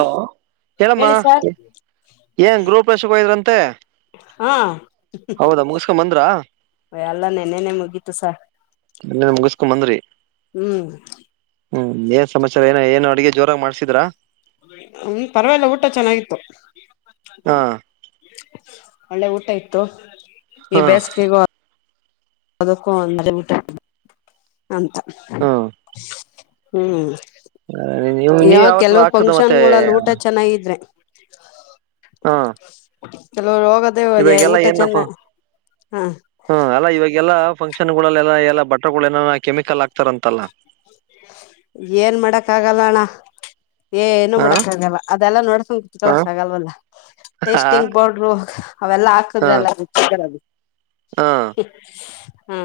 Hello ಹೇಳಮ್ಮ ಹೇಳಿ sir ಏನ್ ಗ್ರೂಪವರ್ಸಿಗಿ ಹೋಗಿದ್ರಂತೆ ಹಾ ಹೌದಾ ಮೊಗಸ್ಕೊಂಡ ಬಂದ್ರಾ ಯ ಎಲ್ಲ ನೆನೆೆನೆ ಮುಗೀತು ಸ ಮ ಮುಗಿಸಕೊ ಬಂದ್ರರಿ ಹ್ಮ್ ಹ್ಮ್ ಏನ್ ಸಮಾಚಾರ ಏನ ಏನ್ ಅಡುಗೆ ಜೋರಾಗ ಮಾಡ್ಸಿದ್ರಾ ಹ ಪರವಾಗಿಲ್ಲ ಊಟ ಚೆನ್ನಾಗಿತ್ತು ಹಾ ಒಳ್ಳೆ ಊಟ ಇತ್ತು ಈ ಹಾ ಬೇಸ್ ಅದಕ್ಕೋ ಅಂದ್ರೆ ಊಟ ಅಂತ ಹ್ಮ್ ಹ್ಮ್ ನೀವ್ ನೀವ್ ಯಾವ ಯಾವತ್ತು ಕೆಲವ ಹಾಕ್ಸದ ಮತ್ತೆ ಫಂಕ್ಷನ್ಗಳುಲ್ ಊಟ ಚೆನ್ನಾಗಿದ್ರೆ ಹ ಚಲೋ ರೋಗ ಅದೇ ಅದೇ ಇವಾಗೆಲ್ಲ ಊಟ ಚಂದ ಏನಪ್ಪ ಹಾ ಹ್ಮ ಅಲ್ಲಾ ಇವಾಗಲ್ಲ ಫಂಕ್ಷನ್ ಗಳಲ್ಲೆಲ್ಲ ಎಲ್ಲ ಬಟಗಳ ನ ಕೆಮಿಕಲ್ ಆಕ್ತಾರ ಅಂತಲ್ಲ ಏನ್ ಮಾಡಕ್ ಆಗಲ್ಲ ಅಣ್ಣ ಏ ಏ ಹ ಮಾಡಕ್ ಆಗಲ್ಲ ಅದೆಲ್ಲ ನೋಡ್ಸ್ಕೊಂಡ್ ಹ ಕುತ್ಕೊಳ್ಳಕ್ ಆಗಲ್ವಲ್ಲ ಹ ಟೇಸ್ಟಿಂಗ್ ಪೌಡರು ಅವೆಲ್ಲಾ ಹಾಕಿದ್ರೆಲ್ಲ ಹ ಹಾ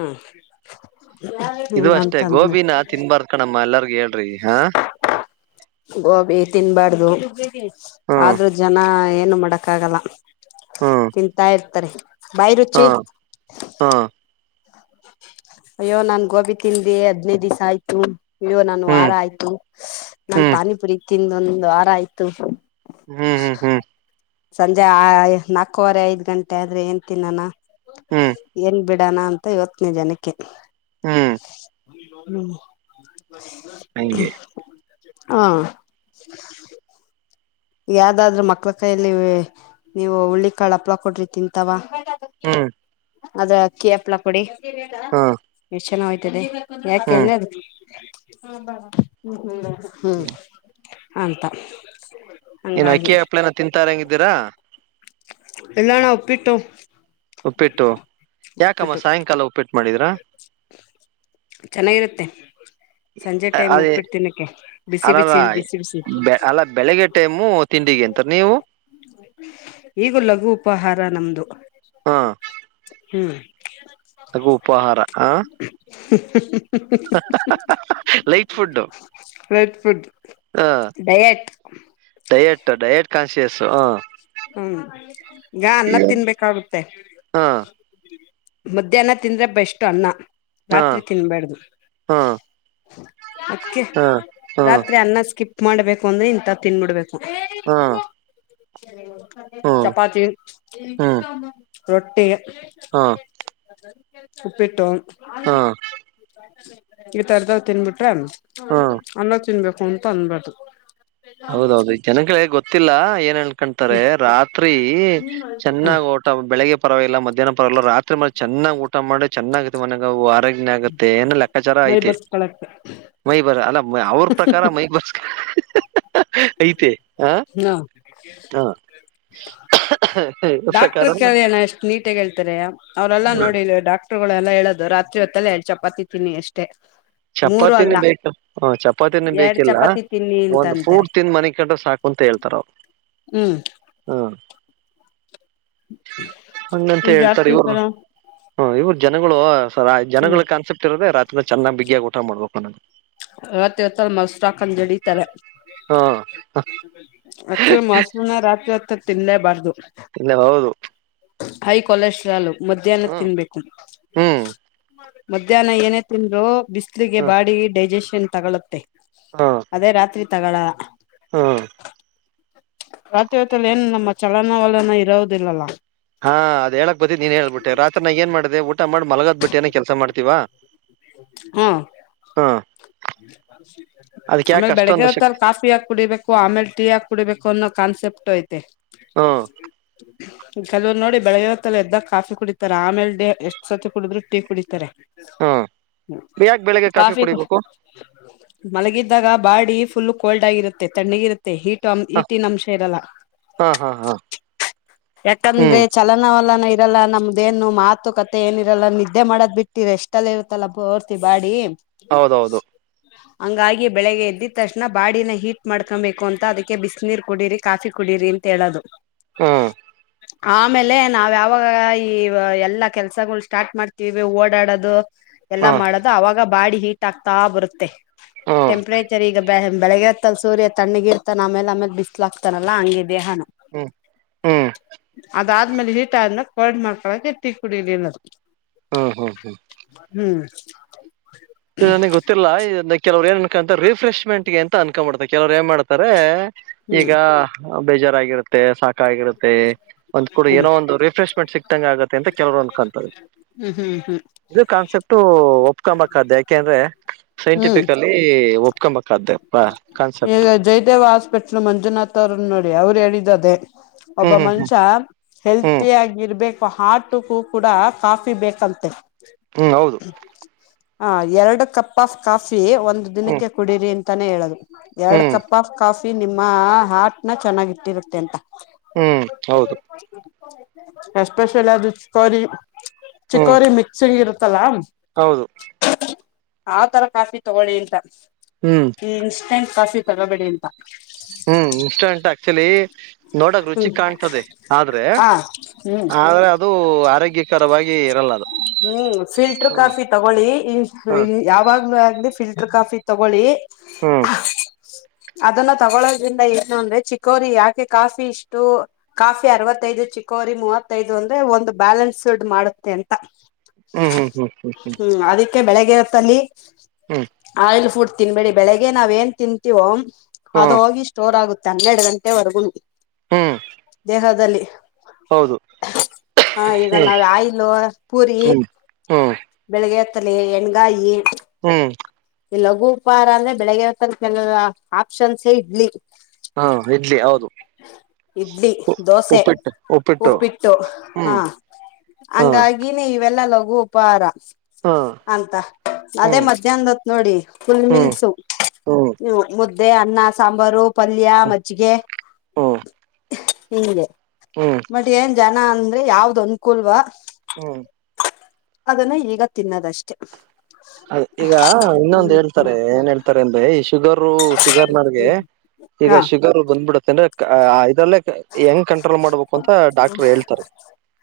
ಇದು ಅಷ್ಟೇ ಗೋಬಿನ ತಿನ್ಬಾರ ಕಣಮ್ಮ ಎಲ್ಲಾರ್ ಹೇಳ್ರಿ ಹಾ ಗೋಬಿ ತಿನ್ಬಾರ್ದು ಹ್ಮ್ ಆದ್ರೂ ಜನ ಏನು ಮಾಡಕ್ ಆಗಲ್ಲ ಹ್ಮ್ ತಿಂತಾ ಇರ್ತಾರೆ ಬಾಯಿ ರುಚಿ ಹ್ಮ್ ಅಯ್ಯೋ ನಾನ್ ಗೋಬಿ ತಿಂದೆ ಹದ್ನೈ ದಿವ್ ಆಯ್ತು ಅಯ್ಯ ನಾನ ವಾರ ಹ್ಮ್ ಆಯ್ತು ನಾನ್ ಹ್ಮ್ ಪಾನಿಪುರಿ ತಿದೊಂದ ವಾರ ಆಯ್ತು ಹ್ಮ್ ಹ್ಮ್ ಹ್ಮ್ ಹ್ಮ್ ಹ್ಮ್ ಸಂಜೆ ಆ ನಾಲ್ಕವರೆ ಐದ್ ಗಂಟೆ ಆದ್ರೆ ತಿನಾನ ಹ್ಮ್ ಏನ್ ಬಿಡಣ ಅಂತ ಇವತ್ತನೇ ಜನಕ್ಕೆ ಹ್ಮ್ ಹಂಗೆ ಹಾ ಯಾವ್ದಾಧ್ರು ಮಕ್ಳ ಕೈಯಲ್ಲಿ ನೀವು ಉಳ್ಳಿ ಕಾಳ ಹಪ್ಳ ಕೊಟ್ರಿ ತಿಂತಾವ ಹ್ಮ್ ಅದ ಅಕ್ಕಿ ಹಪ್ಳ ಪುಡಿ ಹ್ಮ್ ಎಷ್ಟ್ ಚೆನ ಆಯ್ತದೆ ಹ್ಮ್ ಯಾಕೇಳ್ರೆ ಅದು ಹ್ಮ್ ಅಂತ ಎನ್ ಹಂಗಾಗಿ ಅಕ್ಕಿ ಹಪ್ಳನ ತಿಂತಾರ ಹಂಗಿದ್ದೀರಾ ಇಲ್ಲಣಾ ಉಪ್ಪಿಟ್ಟು ಉಪ್ಪಿಟ್ಟು ಯಾಕಮ್ಮ ಉಪ್ಪಿಟ್ಟು ಸಾಯಂಕಾಲ ಉಪ್ಪಿಟ್ಟು ಮಾಡಿದ್ರಾ ಚೆನ್ನಾಗಿರುತ್ತೆ ಸಂಜೆ ಟೈಮ್ ಅದೇ ಉಪ್ಪಿಟ್ ತಿನ್ನಕ್ಕೆ ಬಿಸಿ ಬಿಸಿ ಬಿಸಿ ಬಿಸಿ ಅಲ್ಲಾ ಬೆಳಗ್ಗೆ ಟೈಮು ತಿಂಡಿಗೆ ಅಂತಾರೆ ನೀವು ಈಗ ಲಘು ಉಪಹಾರ ನಮ್ದು ಹ ಹ್ಮ ಲಘು ಉಪಹಾರ ಹಾ ಲೈಟ್ ಫುಡ್ ಹ [unintelligible] ಫುಡ್ ಹ ಡಯಟ್ ಡಯಟ್ ಡಯಟ್ ಕಾನ್ಸಿಯಸ್ ಹ ಹ್ಮ್ ಈಗ ಅನ್ನದ ತಿನ್ಬೇಕಾಗುತ್ತೆ ಹಾ ಮಧ್ಯಾಹ್ನ ತಿಂದ್ರೆ ಬೆಷ್ಟು ಅನ್ನ ಹಾ ರಾತ್ರಿ ತಿನ್ನಬಾರದು ಹಾ ಅದಕ್ಕೆ ಹಾ ಹಾ ರಾತ್ರಿ ಅನ್ನ ಸ್ಕಿಪ್ ಮಾಡ್ಬೇಕು ಅಂದ್ರೆ ಇಂತದ್ ತಿನ್ಬಿಡ್ಬೇಕು ಹಾ ಹ್ಮ್ ಚಪಾತಿ ಹ್ಮ್ ರೊಟ್ಟಿ ಹಾ ಉಪ್ಪಿಟ್ಟು ಹಾ ಈ ತರ್ದಾವ ತಿನ್ಬಿಟ್ರೆ ಹಾ ಅನ್ನ ತಿನ್ಬೇಕು ಅಂತ ಅನ್ಬಾರ್ದು ಹೌದೌದು ಜನಗಳಿಗೆ ಗೊತ್ತಿಲ್ಲ ಏನ್ ಎಳ್ಕೊಳ್ತಾರೆ ರಾತ್ರಿ ಹ ಚೆನ್ನಾಗೆ ಬೆಳಗ್ಗೆ ಪರವಾಗಿಲ್ಲ ಮಧ್ಯಾಹ್ನ ಪರವಾಗಿಲ್ಲ ರಾತ್ರಿ ಚೆನ್ನಾಗ್ ಊಟ ಮಾಡೆ ಚೆನ್ನಾಗೆ ಮನಗೆ ಆರೋಗ್ಯ ಆಗುತ್ತೆ ಏನ ಲೆಕ್ಕಾಚಾರ ಮೈ ಐತೆ ಬರ್ಸ್ಕೊಳಕ್ಕೆ ಮೈ ಬರ ಅಲ್ಲ ಅವ್ರ ಪ್ರಕಾರ ಮೈ ಬರ್ಸ್ಕ ಐತೆ ಹ ಹ ಡಾಕ್ಟರ್ ಕಳಿಯಣ ಎಷ್ಟು ನೀಟಗ ಹೇಳ್ತಾರೆ ಅವ್ರೆಲ್ಲಾ ನೋಡಿ ಡಾಕ್ಟರ್ ಗಳೆಲ್ಲ ಹೇಳೋದು ರಾತ್ರಿ ಹೊತ್ತಲ್ಲೇ ಎರಡು ಚಪಾತಿ ತಿಿನನ್ನಿ ಅಷ್ಟೇ ಮೂರು ಚಪಾತಿನೇ ಅಲ್ಲ ಬೇಕ ಹ ಚಪಾತಿನೇ ಎರಡ್ ಬೇಕಿಲ್ಲ ಚಪಾತಿ ತಿನ್ನಿ ಅಂತ ಒಂದ್ ಅಂತಾರೆ ಫ್ರೂಟ್ ತಿಂದ ಮನೆ ಕಂಡ್ರೆ ಸಾಕು ಅಂತ ಹೇಳ್ತಾರ ಅವವು ಹ್ಮ್ ಹ್ಮ ಅಂಗನ್ಂತ ಈಗ ಯಾರ್ ಹೇಳ್ತರಿ ತಿಂತಾರ ಹ್ಮ ಇವ್ರ ಜನಗಳು ಸ ಹ್ಮ್ ಜನಗಳ ಕಾನ್ಸೆಪ್ಟ ಇರದ ರಾರಿ ಚನ್ನಾಗಿ ಬಿಗಿಯಗ ಊಟ ಮಾಡ್ಬೇಕು ನಗೆ ಇವತ್ತ ಇವತ್ತ ಮಾಕಂದಿಡಿತಾರೆ ಹಾ ಆಕ್ಚುಲಿ ಮೊಸನ ರಾತ್ರಿ ಹತ್ರ ತಿನ್ನಲೇಬಾರ್ದು ಇಲ್ಲ ಹೌದು ಹೈ ಕೊಲೆಸ್ಟ್ರಾಲ್ ಮಧ್ಯಾಹ್ನದ ಹ್ಮ್ ತಿನ್ಬೇಕು ಹ್ಮ್ ಮಧ್ಯಾಹ್ನ ಏನೇ ತಿಂದ್ರು ಬಿಸ್ಲಿಗೆ ಹ ಬಾಡಿ ಡೈಜೆಸ್ ಷನ್ ತಗೊೊಳ್ಳುತ್ತೆ ಅದೇ ರಾತ್ರಿ ತಗೋಳ ಹ್ಮ ರಾತ್ರಿ ಹೊತ್ತಲ್ಲಿ ಏನ್ ನಮ್ಮ ಚಲನ ವಲನ ಇರೋದಿಲ್ಲಲ್ಲ ಹಾ ಅದ ಹೇಳಕ್ ಬತತಿಿ ನೀನ್ ಹೇಳ್ಬಿಟ್ಟೆ ರಾತ್ರಿ ನಾಗ ಏನ್ ಮಾಡಿದೆೆ ಊಟ ಮಾಡ ಮಲಗದ್ ಬಿಟ್ಟಿಏನ ಕೆಲಸ ಮಾಡ್ತೀವ ಹಾ ಅದಕ್ ಯಾಕೆ ಆಮೇಲೆ ಬೆಳಗ್ಗೆ ಅಷ್ಟೊಂದು ಹೊತ್ತ ಶಕ್ತಿ ಅಲ್ಲಿ ಕಾಫಿ ಹಾಕ ಕುಡಿಬೇಕು ು ಆಮೇಲ್ ಟೀ ಆಕ್ ಕುಡಿಬೇಕು ಅನ್ನೋ ಕಾನ್ಸೆಪ್ಟ ಐತೆ ಹ್ಮ್ ಕೆಲವ್ ನೋಡಿ ಬೆಳಗ್ವತ್ತಲ್ಲ ಎದ್ದಾಗ ಕಾಫಿ ಕುಡಿತಾರೆ ಆಮೇಲೆ ಡ ಎಷ್ಟ್ ಸರ್ತಿ ಕುಡಿದ್ರು ಟೀ ಕುಡಿತಾರೆ [unintelligible] ಹಾ ಯಾಕೆ ಬೆಳಿಗ್ಗೆ ಕಾಫಿ ಕುಡಿಬೇಕು ಮಲಗಿದ್ದಾಗ ಬಾಡಿ ಫುಲ್ ಕೋಲ್ಡ್ ಆಗಿರುತ್ತೆ ತಣ್ಣಗಿ ಇರುತ್ತೆ ಮ ಈಟ ಹ ಈಟಿನ ಅಂಶ ಇರಲ್ಲ ಹಾ ಹಾ ಹಾ ಯಾಕಂದ್ರೆ ಹ್ಮ್ ಚಲ ಲ್ಲಾನ ಇರಲ್ಲ ನಮ್ದೇನು ಮಾತು ಕತೆ ಏನ ಇರಲ್ಲ ನಿದ್ದೆ ಮಾಡದ್ ಬಿಟ್ಟಿ ರ ಎಷ್ಟ ಅಲ್ಲಿ ಇರುತ್ತ ಮತ್ತಲ್ಲ ಬರ್ತಿ ಬಾಡಿ ಹೌದೌದು ಹಂಗಾಗಿ ಬೆಳಗ್ಗೆ ಎದ್ದ ತಕ್ಷಣ ಬಾಡಿನ ಹೀಟ್ ಮಾಡ್ಕೊಬೇಕು ಅಂತ ಅದಕ್ಕೆ ಬಿಸಿನೀರ್ ಕುಡೀರಿ ಕಾಫಿ ಕುಡೀರಿ ತಳೋದು ಹಾ ಆಮೇಲೆ ನಾವ ಯಾವಾಗ ಈ ಎಲ್ಲಾ ಕೆಲ್ಸಗಳು ಸ್ಟಾರ್ಟ್ ಮಾಡ್ತೀವಿ ಓಡಾಡದು ಎಲ್ಲ ಹ್ಮ್ ಮಾಡದು ಅವಾಗ ಬಾಡಿ ಹೀಟ್ ಆಗ್ತಾ ಬರುತ್ತೆ ಹ್ಮ್ ಟೆಂಪ್ರೇಚರ್ ಈಗ ಬೆ ಬೆಳಗ್ಗೆ ಸೂರ್ಯ ತಣ್ಣಗ ಇರ್ತಾನ ಆಮೇಲೆ ಆಮೇಲೆ ಬಿಸ್ಲಾಕ್ತಾನಲ್ಲಾ ಹಂಗಗೆ ದೇಹಾನು ಹ್ಮ್ ಹ್ಮ್ ಅದಾದ್ಮೇಲೆ ಹೀಟ್ ಆದ್ಮಾಗ ಕರ್ಡ್ ಮಾಡ್ಕೊಳಕೆಟ್ಟಿ ಕುಡಿಲಿಲ್ಲ ಹಾ ಹ್ಮ ಹಾ ಹ್ಮ್ ನನಗೆ ಗೊತ್ತಿಲ್ಲ ಕೆಲವರು ಏನ್ ಅನ್ಕೊಂತಾರೆ ರಿಫ್ರೆಶ್ಮೆಂಟ್ಗೆ ಅಂತ ಅನ್ಕೊಂಡ್ತಾರೆ ಕೆಲವರು ಏನ್ ಮಾಡ್ತಾರೆ ಹ್ಮ್ ಈಗ ಬೇಜಾರಗಿರುತ್ತೆ ಸಾಕ ಆಗಿರುತ್ತೆ ಒಂದ ಕೂಡ ಹ್ಮ್ ಏನೋ ಒಂದುರಿಫ್ರೆಶ್ಮೆಂ ಸಿಕ್ತಂಗ ಆಗೆ ಅಂತ ಕೆಲವರು ಅಂದಕತದ ಹ್ಮ್ ಹ್ಮ್ ಹ್ಮ್ ಇದು ಕಾನ್ಸೆಪ್ಟು ಒಪ್ಕೊಂಬಾದ ಯಾಕೆಂದ್ರೆ ಹ್ಮ್ ಸೈಂಟಿಫಿಕಲಿ ಒಪ್ಕೊಬೇಕಾದ್ದೆ ಈಗ ಜಯದೇವ ಹಾಸ್ಪಿಟ್ಲ್ ಮಂಜುನಾಥ್ ಅವರು ನೋಡಿ ಅವ್ರು ಹೇಳಿದದೇ ಒಬ್ಬ ಹ್ಮ್ ಮನುಷ್ಯ ಹ್ಮ್ ಹೆಲ್ತಿಯಗ ಇರ್ಬೇಕು ಹಾರ್ಟ ತುಫು ಕೂಡ ಕಾಫಿ ಬೇಕಂತೆ ಹ್ಮ್ ಹೌದು ಹ ಎರಡು ಕಪ್ ಆಫ್ ಕಾಫಿ ಒಂದು ಹ್ಮ್ ದಿನಕ್ಕೆ ಕುಡೀರಿ ಅಂತಾನೇ ಹೇಳದು ಎರಡ್ ಹ್ಮ್ ಕಪ್ ಆಫ್ ಕಾಫಿ ನಿಮ್ಮ ಹಾಟ್ ನ ಚೆನ್ನಾಗಿ ಇಟ್ಟಿರುತ್ತೆ ಅಂತ ಹ್ಮ್ ಹೌದು ಎಸ್ಪೆಷಲ್ ಅದು ಸಾರಿ ಹ್ಮ್ ಚಿಕೋರಿ [unintelligible] ಶಿಂಗಿ ಇರುತ್ತಲ್ಲಾ ಹೌದು [unintelligible] ಆ ತರ ಕಾಫಿ ತಗೊಳ್ಳಿಂತ ಹ್ಮ್ ಈ ಇನ್ಸ್ಟೆಂಟ್ ಕಾಫಿ ತಗೋಬೇ ಅಂತ ಹ್ಮ್ ಇನ್ಸ್ಟಂಟ್ ಆ್ಯಕ್ಚುಯಲಿ ನೋಡಕ್ ರುಚಿ ಹ್ಮ್ ಕಾಣ್ತದೆ ಆದ್ರೆ ಹ ಹ್ಮ್ ಆದ್ರೆ ಅದು ಆರೋಗ್ಯಕರವಾಗಿ ಇರಲ್ಲ ಅದು ಹ್ಮ್ ಫಿಲ್ಟರ್ ಕಾಫಿ ಹ್ಮ್ ತಗೊಳ್ಳಿ ಎನ್ [unintelligible] ಯಾವಾಗ್ಲುೂ ಆಗಿ ಫಿಲ್ಟರ್ ಕಾಫಿ ತಗೊಳ್ಳಿ ಹ್ಮ್ ಅದನ್ನ ತಗೊೊಳ್ಳೋದ್ರಿಂದ ಏನು ಅಂದ್ರೆ ಚಿಕೋರಿ ಯಾಕೆ ಕಾಫಿ ಇಷ್ಟು ಕಾಫಿ ಅರವತ್ತೈದು ಚಿಿಕೋರಿ ಮೂವತ್ತೈದು ಅಂದ್ರೆ ಒಂದು ಬ್ಯಾಲೆನ್ಸ್ ಮಾಡುತ್ತೆ ಅಂತ ಹ್ಮ್ ಹ್ಮ್ ಹ್ಮ್ ಹ್ಮ್ ಹ್ಮ್ ಹ ಅದಕ್ಕೆ ಬೆಳಗ್ಗೆ ಹೊತ್ತಲ್ಲಿ ಹ್ಮ್ ಹ್ಮ್ ಆಯಿಲ್ ಫುಡ್ ತಿನ್ಬೇಡಿ ಬೆಳಿಗ್ಗೆ ನಾವ್ ಏನ್ ತಿಂತೀವೋ ಅದು ಹ್ಮ್ ಹೋಗಿ ಸ್ಟೋರ್ ಆಗುತ್ತೆ ಹನ್ನೆರಡು ಗಂಟೆವರೆಗುನೂ ಹ್ಮ್ ದೇಹದಲ್ಲಿ ಹೌದು ಹಾ ಈಗ ಹ್ಮ್ ನಾವ್ ಆಯಿಲು ಪೂರಿ ಹ್ಮ್ ಹ್ಮ್ ಬೆಳಗ್ಗೆಯತ್ತಲೆ ಎಣಗಾಯಿ ಹ್ಮ್ ಈ ಲಘು ಉಪಹಾರ ಅಂದ್ರೆ ಬೆಳಿಗ್ಗೆತ ಕೆ ಆಪ್ಷನ್ಸೇ ಇಡ್ಲಿ ಹಾ ಇಡ್ಲಿ ಹೌದು ಇಡ್ಲಿ ದೋಸೆ ಉಪ್ಪಿಟ್ಟು ಹಾ ಹ್ಮ್ ಹಾ ಹಂಗಾಗಿ ಗನೇ ಇವೆಲ್ಲ ಲಘು ಉಪಹಾರ ಹಾ ಅಂತ ಅದೇ ಹ್ಮ್ ಮಧ್ಯಾಹ್ನ ಹೊತ್ ನೋಡಿ ಫುಲ್ ಹ್ಮ್ ಮಿಲ್ಸು ಹ್ಮ್ ಹ ಮುದ್ದೆ ಅನ್ನ ಸಾಂಬಾರು ಪಲ್ಯ ಮಜ್ಜಿಗೆ ಹ್ಮ್ [unintelligible] ಇಗೆ ಹ್ಮ್ ಬಟ್ ಏನ್ ಜನ ಅಂದ್ರೆ ಯಾವ್ದ್ ಅನ್ಕೂಲ್ವಾ ಹ್ಮ್ [unintelligible] ಅದನ್ನು ಈಗ ತಿನ್ನದಷ್ಟೆ ಈಗ ಹ್ಮ್ ಇನ್ನೊಂದು ಹ್ಮ್ ಹೇಳ್ತಾರೆ ಏನ್ ಹೇಳ್ತಾರೆ ಅಂದ್ರೆ ಈ ಶುಗರು ಶುಗರ್ ನರ್ಗೆ ಹ್ಮ್ ಈಗ ಹಾ ಶುಗರ್ ಬಂದ್ಬಿಡತ್ತೆ ಅಂದ್ರೆ ಇದಲ್ಲೇ ಹೆಂಗ್ ಕಂಟ್ರೋಲ್ ಮಾಡ್ಬೇಕು ಅಂತ ಡಾಕ್ಟರ್ ಹೇಳ್ತಾರೆ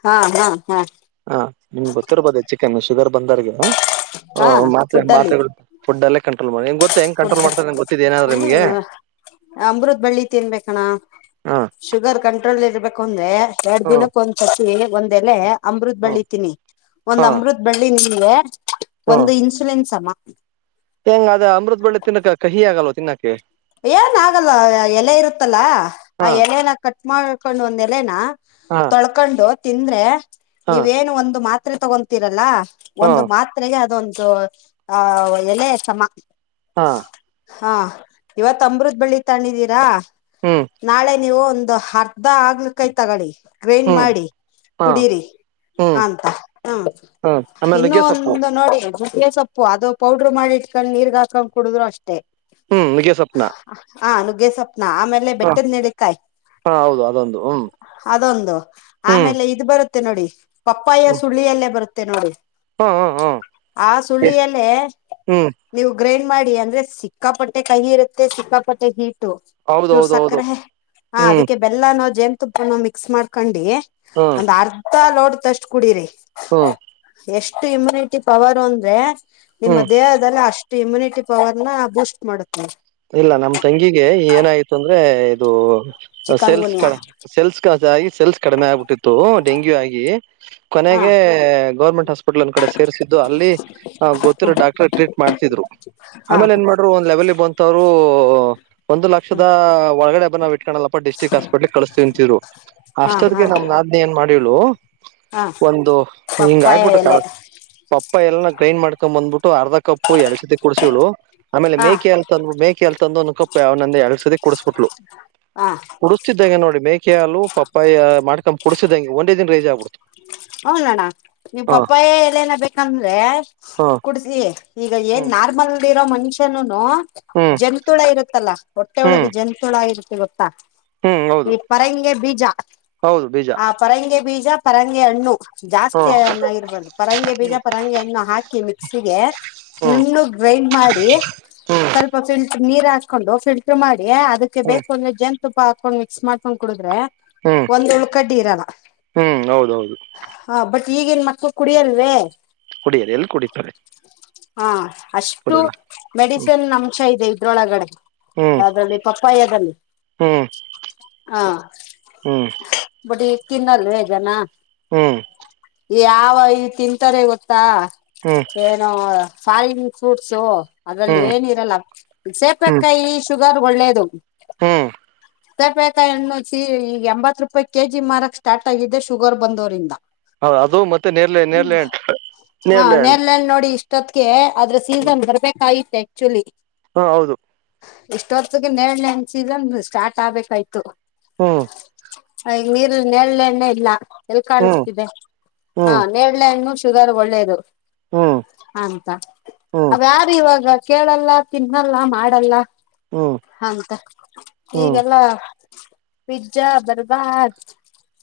ಹಾ ಹಾ ಹಾ ಹಾ ನಿಮ್ಗೆ ಗೊತ್ತಿರ್ಬೋದು ಹೆಚ್ಚು ಕಮ್ಮಿ ಶುಗರ್ ಬಂದರ್ಗ ಹಾ ಹ ಮಾತ್ ಫುಡ್ ಮಾತ ಅಲ್ಲಿ ಫುಡ್ಡಲ್ಲೇ ಕಂಟ್ರೋಲ್ ಮಾಡಿ ಗೊತ್ತ ಹ ಹೆಂಗ ಫುಡ್ ಕಂಟ್ರೋಲ್ ಮಾಡ್ತಾರೆ ಗೊತ್ತಿದ್ದ ಏನಾದ್ರೆಮಗೆ ಹ್ಮ್ ಅಮೃತ್ ಬಳ್ಳಿ ತಿನ್ಬೇಕಣ್ಣ ಹ ಶುಗರ್ ಕಂಟ್ರೋಲ್ ಇರ್ಬೇಕು ಅಂದ್ರೆ ಎರಡ್ ದಿನಕ್ಕ ಒಂದ್ಸತಿ ಒಂದೆಲೆ ಅಮೃತ್ ಬಳ್ಳಿತೀನಿ ಹಾ ಒಂದ್ ಅಮೃತ್ ಬಳ್ಳಿ ನಿಂಗೆ ಹಾ ಒಂದು ಇನ್ಸುಲೆನ್ಸ್ ಅಮ್ಮ ಹೆಂಗ ಅ ಅಮೃತ್ ಬಳ್ಳಿ ತಿನ್ನಕ ಕಹಿ ಆಗಲ್ವಾ ತಿನ್ನಕ್ಕೆ ಏನ್ ಆಗಲ್ಲ ಎಲೆ ಇರುತ್ತಲ್ಲ ಆ ಹಾ ಎಲೆನ ಕಟ್ ಮಾಡ್ಕೊಂಡ್ ಒಂದ್ ಎಲೆನ ಹಾ ತೊಳ್ಕೊಂಡು ತಿಂದ್ರೆ ಹಾ ನೀವೇನು ಒಂದು ಮಾತ್ರೆ ತಗೊಂತೀರಲ್ಲ ಹಾ ಒಂದು ಮಾತ್ರೆಗೆ ಅದೊಂದು ಆಹ ಎಲೆ ಸಮ ಹಾ ಹಾ ಇವತ್ ಅಮೃದ ಬಳ್ಳಿ ತಗದೀರಾ ಹ್ಮ್ ನಾಳೆ ನೀವು ಒಂದು ಅರ್ಧ ಆಗಲಕಾಯಿ ತಗೊಳ್ಳಿ ಗ್ರೈಂಡ್ ಹ್ಮ್ ಮಾಡಿ ಹಾ ಕುಡೀರಿ ಹ್ಮ್ ಅಂತ ಹ ಹ್ಮ್ ಆಮೇಲೆ ಇನ್ನು ನುಗ್ಗೆ ಸೊಪ್ಪು ಒಂದು ನೋಡಿ ಜಿಕ್ಕರೆ ಸೊಪ್ಪು ಅದು ಪೌಡ್ರ ಮಾಡಿ ಇಟ್ಕೊಂಡು ನೀರ್ಗ್ ಹಾಕೊಂಡ್ ಕುಡುದ್ರು ಅಷ್ಟೇ. ಹ್ಮ್ ನುಗ್ಗೆ ಸ್ವಪ್ನ ಹಾ ನುಗ್ಗೆ ಸ್ವಪ್ನಾ ಆಮೇಲೆ ಬೆಟ್ಟದನೆಲ್ಲಿಕಾಯಿ ಹಾ ಹೌದು ಅದೊಂದು ಹ್ಮ್ ಅದೊಂದು ಆಮೇ ಹ್ಮ್ ಇದ್ ಬರುತ್ತೆ ನೋಡಿ ಪಪ್ಪಾಯ ಸುಳ್ಳಿಯಲ್ಲೇ ಬರುತ್ತೆ ನೋಡಿ ಹ್ಮ ಹ್ಮ್ ಆ ಹ್ಮ್ ಸುಳ್ಳಿಯಲ್ಲೇ ಹ್ಮ್ ನೀವು ಗ್ರೈಂಡ್ ಮಾಡಿ ಅಂದ್ರೆ ಸಿಕ್ಕಾಪಟ್ಟೆ ಕಹಿ ಇರುತ್ತೆ ಸಿಕ್ಕಾಪಟ್ಟೆ ಹೀಟು. ಚೂರ್ ಹೌದೌದೌದು ಸಕ್ಕರೆ ಹಾ ಆ ಹ್ಮ್ ಅದಕ್ಕೆ ಬೆಲ್ಲನೋ ಜೇನ್ತುಪ್ಪನೋ ಮಿಕ್ಸ್ ಮಾಡ್ಕೊಂಡಿ ಹ್ಮ್ ಒಂದ್ ಅರ್ಧ ಲೋಟ್ದಷ್ಟ್ ಕುಡೀರಿ. ಹ್ಮ್ ಎಷ್ಟು ಇಮ್ಯುನಿಟಿ ಪವರ್ ಅಂದ್ರೆ ನಿಮ್ಮ ಹ್ಮ್ ದೇಹದಲ್ಲಿ ಅಷ್ಟ ಇಮ್ಯುನಿಟಿ ಪವರ್ ನ ಬೂಸ್ಟ್ ಮಾಡುತ್ತೆ. ಇಲ್ಲ ನಮ ತಂಗಿಗೆ ಏನಾಯ್ತು ಅಂದ್ರೆ ಇದು ಚಿಕನ್ ಸೇಲ್ಸ್ ಕ ಗುನಿಯಾ ಸೆಲ್ಸ್ ಕಾಸ್ ಆಗಿ ಸೆಲ್ಸ್ ಕಡಿಮೆ ಆಗ್ಬಿಟ್ಟಿತ್ತು ಡೆಂಗ್ಯೂ ಆಗಿ ಹಾ ಕೊನೆಗೆ ಗೌರ್ಮೆಂಟ್ ಹಾಸ್ಪಿಟ್ಲ್ನ್ ಕಡೆ ಸೇರ್ರಿಸಿದ್ದು ಅಲ್ಲಿ ಹ ಗೊತ್ತಿರೋ ಡಾಕ್ಟರ್ ಟ್ರೀಟ್ ಮಾಡ್ಸಿದ್ರು ಹಾ ಒಂದ್ ಲೆವೆಲ್ ಬಂತವ್ರು ಒಂದು ಲಕ್ಷದ ಒಳಗಡೆ ಬನ ಕಣಲಪ್ಪ ಡಿಸ್ಟ್ರಿಕ್ಟ್ ಹಾಸ್ಪಿಟ್ಲ್ಗ ಕಳಿಸ್ತವಿಂತಿದ್ರು ಹಾ ಹಾ ಅಷ್ಟೊತ್ಗೆ ನಮ್ ನಾದ್ ಏನ್ ಮಾಡಿಳು ಹಾ ಒಂದು ಹಿಂಗ ಪಪ್ಪಾಯ ಆಗ್ಬಿಟ್ಟಕ್ಕ ಎಲೆ ಪಪ್ಪ ಎಲ್ಲ ಗ್ರೈಂಡ್ ಮಾಡ್ಕೊಂಡ್ ಬಂದ್ಬಿಟ್ಟು ಅರ್ಧ ಕಪ್ಪು ಎಳಸತಿ ಕುಡಸಳು ಆಮೇಲೆ ಹಾ ಮೇಕೆ ಎ ತಂದ ಮೇಕೆ ಎಲ್ತಂದಂದುಕಪ್ಪ ಅವನಂದ ಎಳ್ಸದ ಕ ಕುಡಸ್ಬಿಟ್ಲು ಹಾ ಕುಡಸ್ಸಿದ್ದಂಗೆ ನೋಡಿ ಮೇಕೆ ಹಾ ಪಪ್ಪಾಯ ಮಾಡ್ಕೊಂಡ್ ಕುಡಸಿದಂಗೆ ಒಂದೇ ದಿನ ರಜ ಆಗುದು ಹೌದ ಅಣ್ಣ ನೀವು ಪಪ್ಪಾಯ ಎಲ್ಲನ ಬೇಕಂದ್ರೆ ಹ ಕುಡ್ತೀ ಈಗ ಏನ್ ಹ್ಮ್ ನಾರ್ಮಲ್ ಇರೋ ಮನುಷ್ಯನುನು ಹ್ಮ್ ಜಂತುಳ ಇರುತ್ತಲ್ಲಾ ಹೊಟ್ಟೆೊಳಗೆ ಹ್ಮ್ ಜಂತುಳ ಇರುತ್ತೆ ಗೊತ್ತಾ ಹ್ಮ್ ಹೌದು ಈ ಪೇಂಗೆ ಬಿಜಾ ಹೌದು ಬೀಜ ಆ ಪರಂಗಿ ಬೀಜ ಪರಂಗಿ ಹಣ್ಣು ಹ್ಮ ಜಾಸ್ತಿ ಹಣ್ಣಗಿರ್ಬಾರ್ದು ಪರಂಗಿ ಬೀಜ ಪರಂಗಿ ಹಣ್ಣು ಹಾಕಿ ಮಿಕ್ಸಿಗೆ ಹ್ಮ್ ನುಣ್ಣಗೆ ಗ್ರೈಂಡ್ ಮಾಡಿ ಹ್ಮ್ ಸ್ವಲ್ಪ ನೀರ್ ಹಾಕೊಂಡು ಫಿಲ್ಟರ್ ಮಾಡಿ ಅದ ಹ್ಮ್ ಬೇಕು ಒಂದ ಜನ ತುಪ್ಪ ಹಾಕೊಂಡ್ ಮಿಕ್ಸ್ ಮಾಡ್ಕೊಂಡ್ ಕುಡಿದ್ರೆ ಹ್ಮ್ ಒಂದ ಉಳ್ಕಡ್ಡಿ ಇರಲ್ಲ ಹ್ಮ್ ಹೌದೌದು. ಹಾ ಬಟ್ ಈಗಿನ್ ಮಕ್ಳು ಕುಡಿಯಲ್ವೇ. ಕುಡಿಯದ ಎಲ್ಲಿ ಕುಡಿತಾರೆ? ಹಾ ಅಷ್ಟು ಕುಡಿಯಲ್ಲ ಹ್ಮ್ ಮೆಡಿಸಿನ್ ಅಂಶ ಇದೆ ಇದ್ರೊಳಗಡೆ. ಹ್ಮ್ ಯಾವದ್ರಲ್ಲಿ ಪಪ್ಪಾಯದಲ್ಲಿ. ಹ್ಮ್ ಹಾ ಹ್ಮ್ ಬಿಡಿ ತಿನ್ನಲ್ವೇ ಜನಾ. ಹ್ಮ್ ಯಾವ ಈ ತಿಂತಾರೆ ಗೊತ್ತಾ? ಹ್ಮ್ ಏನೋ ಫಾಯಿನ್ ಫ್ರೂಟ್ಸು ಅದ್ರಲ್ಲಿ ಹ್ಮ್ ಏನ ಇರಲ್ಲ ಹ್ಮ್ ಸೇಪೆಕಾಯಿ ಶು ಗರ್ಗ್ ಒಳ್ಳೇದು. ಹ್ಮ್ ಸೆಪೆಕಾಯಿ ಹಣ್ಣು ಸಿ ಈಗ ಎಂಬತ್ತ ರೂಪಾಯಿ ಕೆಜಿ ಮಾರಕ್ ಸ್ಟಾರ್ಟ್ ಆಗಿದ್ದೆ ಶುಗರ್ ಬಂದೋರಿಂದ. ಹೌ ಅದು ಮತ್ತೆ ನೇರ್ಲೆ ಹ್ಮ ನೇರ್ಲೆ ಹಣ್ಣು ಹ ನೇರ್ಲೆ ಹಣ್ಣು ನೆರಳೆನ್ನ ನೋಡಿ ಈಸ್ಟ್ ಇಷ್ಟೊತ್ತಗೆ ಅದ್ರ ಸೀಸನ್ ಬರ್ಬೇಕಾಗಿತ ಆಕ್ಚುಲಿ. ಹಾ ಹೌದು. ಇಷ್ಟ ಹೊತ್ತಿಗೆ ನೇರಳೆ ಹಣ್ಣ ಸೀಸನ್ ಸ್ಟಾರ್ಟ್ ಆಗ್ಬೇಕಾಯ್ತು. ಹ್ಮ ಈಗ ನಿರ್ಲ ನೆರಳಣ್ಣೆ ಇಲ್ಲ ಎಲ್ಲಿ ಹ್ಮ್ ಕಾಣಿಸ್ತಿದೆ? ಹಾ ಹ್ಮ್ ನೇರ್ಲೆ ಹಣ್ಣು ಶುಗರ್ ಒಳ್ಳೇದು. ಹ್ಮ್ ಅಂತ ಹ್ಮ್ ಅವ ಯಾರು ಇವಾಗ ಕೇಳಲ್ಲ ತಿನ್ನಲ್ಲ ಮಾಡಲ್ಲ ಹ್ಮ್ ಅಂತ ಹ್ಮ್ ಈಗೆಲ್ಲ ಪಿಜ್ಜಾ ಬರ್ಗರ್.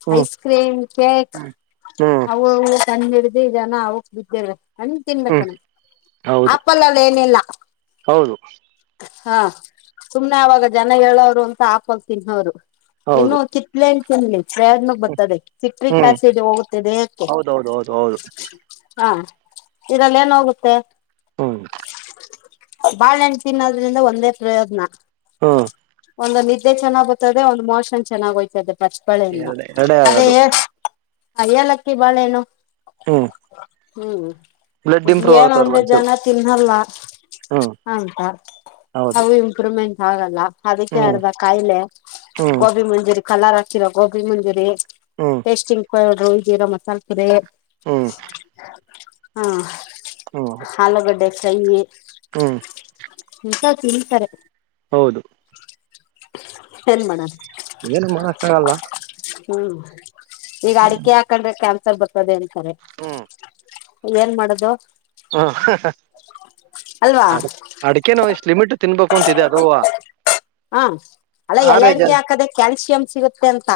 ಹ್ಮ್ ಐಸ್ ಕ್ರೀಮ್ ಕೇಕ್ ಹ್ಮ್ ಅವು ಅವು ತಂದ್ ಹಿಡ್ದಿ ಜನ ಅವಕ್ ಬಿದ್ದವೆ. ಹಣ ತಿನ್ಬೇಕ ಹ್ಮ್ ಕಣ್ ಹೌದು ಆಪಲಲ್ಲ ಏನಿಲ್ಲ. ಹೌದು ಹಾ ಸುಮ್ನೆ ಅವಾಗ ಜನ ಹೇಳೋರು ಅಂತ ಆ್ಯಪಲ್ ತಿನ್ನೋರು. ಇನ್ನು ಹೌದು ಕಿತ್ತಳೆ ಹಣ್ಣ ತಿನ್ಲಿ. ಫೇರ್ನೂ ಬರ್ತದೆ ಸಿಟ್ರಿಕ್ಕ್ ಹ್ಮ್ ಆಸಿಡ್ ಹೋಗುತ್ತೆ ದೇಹಕ್ಕೆ. ಹೌದೌದು ಹೌದು ಹೌದು ಹಾ ಇದರಲ್ಲಿ ಏನ್ ಹೋಗುತ್ತೆ? ಹ್ಮ್ ಬಾಳೆ ಹಣ್ಣ ತಿನ್ನೋದ್ರಿಂದ ಒಂದೇ ಪ್ರಯೋಜನ. ಹ್ಮ್ ಒಂದ ನಿದ್ದೆ ಚೆನ್ನ್ ಬರ್ತ್ತತದೆ ಒಂದ ಮೋಷನ್ ಚೆನ್ನ್ ಹೊಯ್ತದೆ ಪ ಬಾಳೆ ಹಣ್ಣನಾ ಎರಡ ಎರಡೇ ಅದೇ ಆಗದು ಏ ಏಲಕ್ಕಿ ಬಾಳೆಹಣ್ಣು ಹಂ. ಹ್ಮ್ ಬಟ್ ಏನೂ ಆಗತ್ತವ್ರ ಅಂದ್ರೆ ಮನ್ಸರು ಜನ ತಿನ್ನಲ್ಲ ಹ್ಮ್ ಅಂತ ಹೌದು ಅವು ಇವೂ ಇಂಪ್ರೂವ್ಮೆಂಟ್ ಆಗಲ್ಲ ಅದಕ್ಕೆ ಹ್ಮ್ ಅರ್ಧ ಕಾಯಿಲೆ ಹ್ಮ್ ಗೋಬಿ ಮಂಜೂರಿ ಕಲರ ಹಾಕಿ ಹಾಕಿರೋ ಗೋಬಿ ಮಂಜೂರಿ. ಹ್ಮ ಟೇಸ್ಟಿಂಗ್ ಪೌಡ್ರೂ ಏನೋ ಮಸಾಲ ಪೂರಿ ಹ್ಮ್ ಹಾ. ಹ್ಮ್ ಆಲೂಗಡ್ಡೆ ಕೈ ಹ್ಮ್ ಇಂತವ ತಿನ್ಂತಾರೆ. ಹೌದು. ಏನ್ ಮಾಡಣ? ಏನು ಮಾಡಕ್ ಆಗಲ್ಲಾ. ಹ್ಮ್ ಈಗ ಅಡಿಕೆ ಹಾಕೊಂಡಬೇಕ ಅನ್ಸ ಬ ಅದೇನ್ ಸಾರೆ ಹ್ಮ್ ಏನ್ ಮಾಡದು ಹ ಅಲ್ವಾ ಅಡ ಅಡಿಕೆ ನೋವು ಇಷ್ಟು ಲಿಮಿಟ್ ತಿನ್ಬೇಕು ಅಂತಿದೆ ಅದ ಹಾ ಅಲ್ಲ ಎಲ್ಲಡ್ಕೆ ಜನ ಹಾಕದೆ ಕ್ಯಾಲ್ಸಿಯಂ ಸಿಗುತ್ತೆ ಅಂತ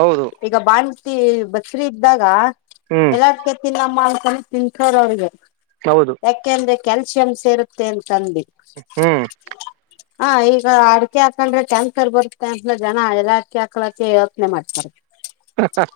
ಹೌದು ಈಗ ಬಾಣಂತಿ ಬಸ್ರ ಇದ್ದಾಗ ಹ್ಮ್ ಎಲ್ಲಡ್ಕತಿ ನಮ್ಮ ಮಾಡ್ಕೊಂಡ ತಿಂತೋರ್ ಅವ್ರಗೆ ಹೌದು ಯಾಕೆ ಅಂದ್ರೆ ಕ್ಯಾಲ್ಸಿಯಮ್ ಸೇರುತ್ತೆ ಅಂತಂದು ಹ್ಮ್ ಹ ಈಗ ಆ ಕಿ ಹಾಕೊಂಡ್ರೆ ಕ್ಯಾನ್ಸರ್ ಬರುತ್ತೆ ಅಂದ್ರ ಜನ ಎಾಕ್ಕೆ ಹಾಕಾಕ ಯೋಚನೆ ಮಾಡ್ತಾರೆ ಹಾ ಹ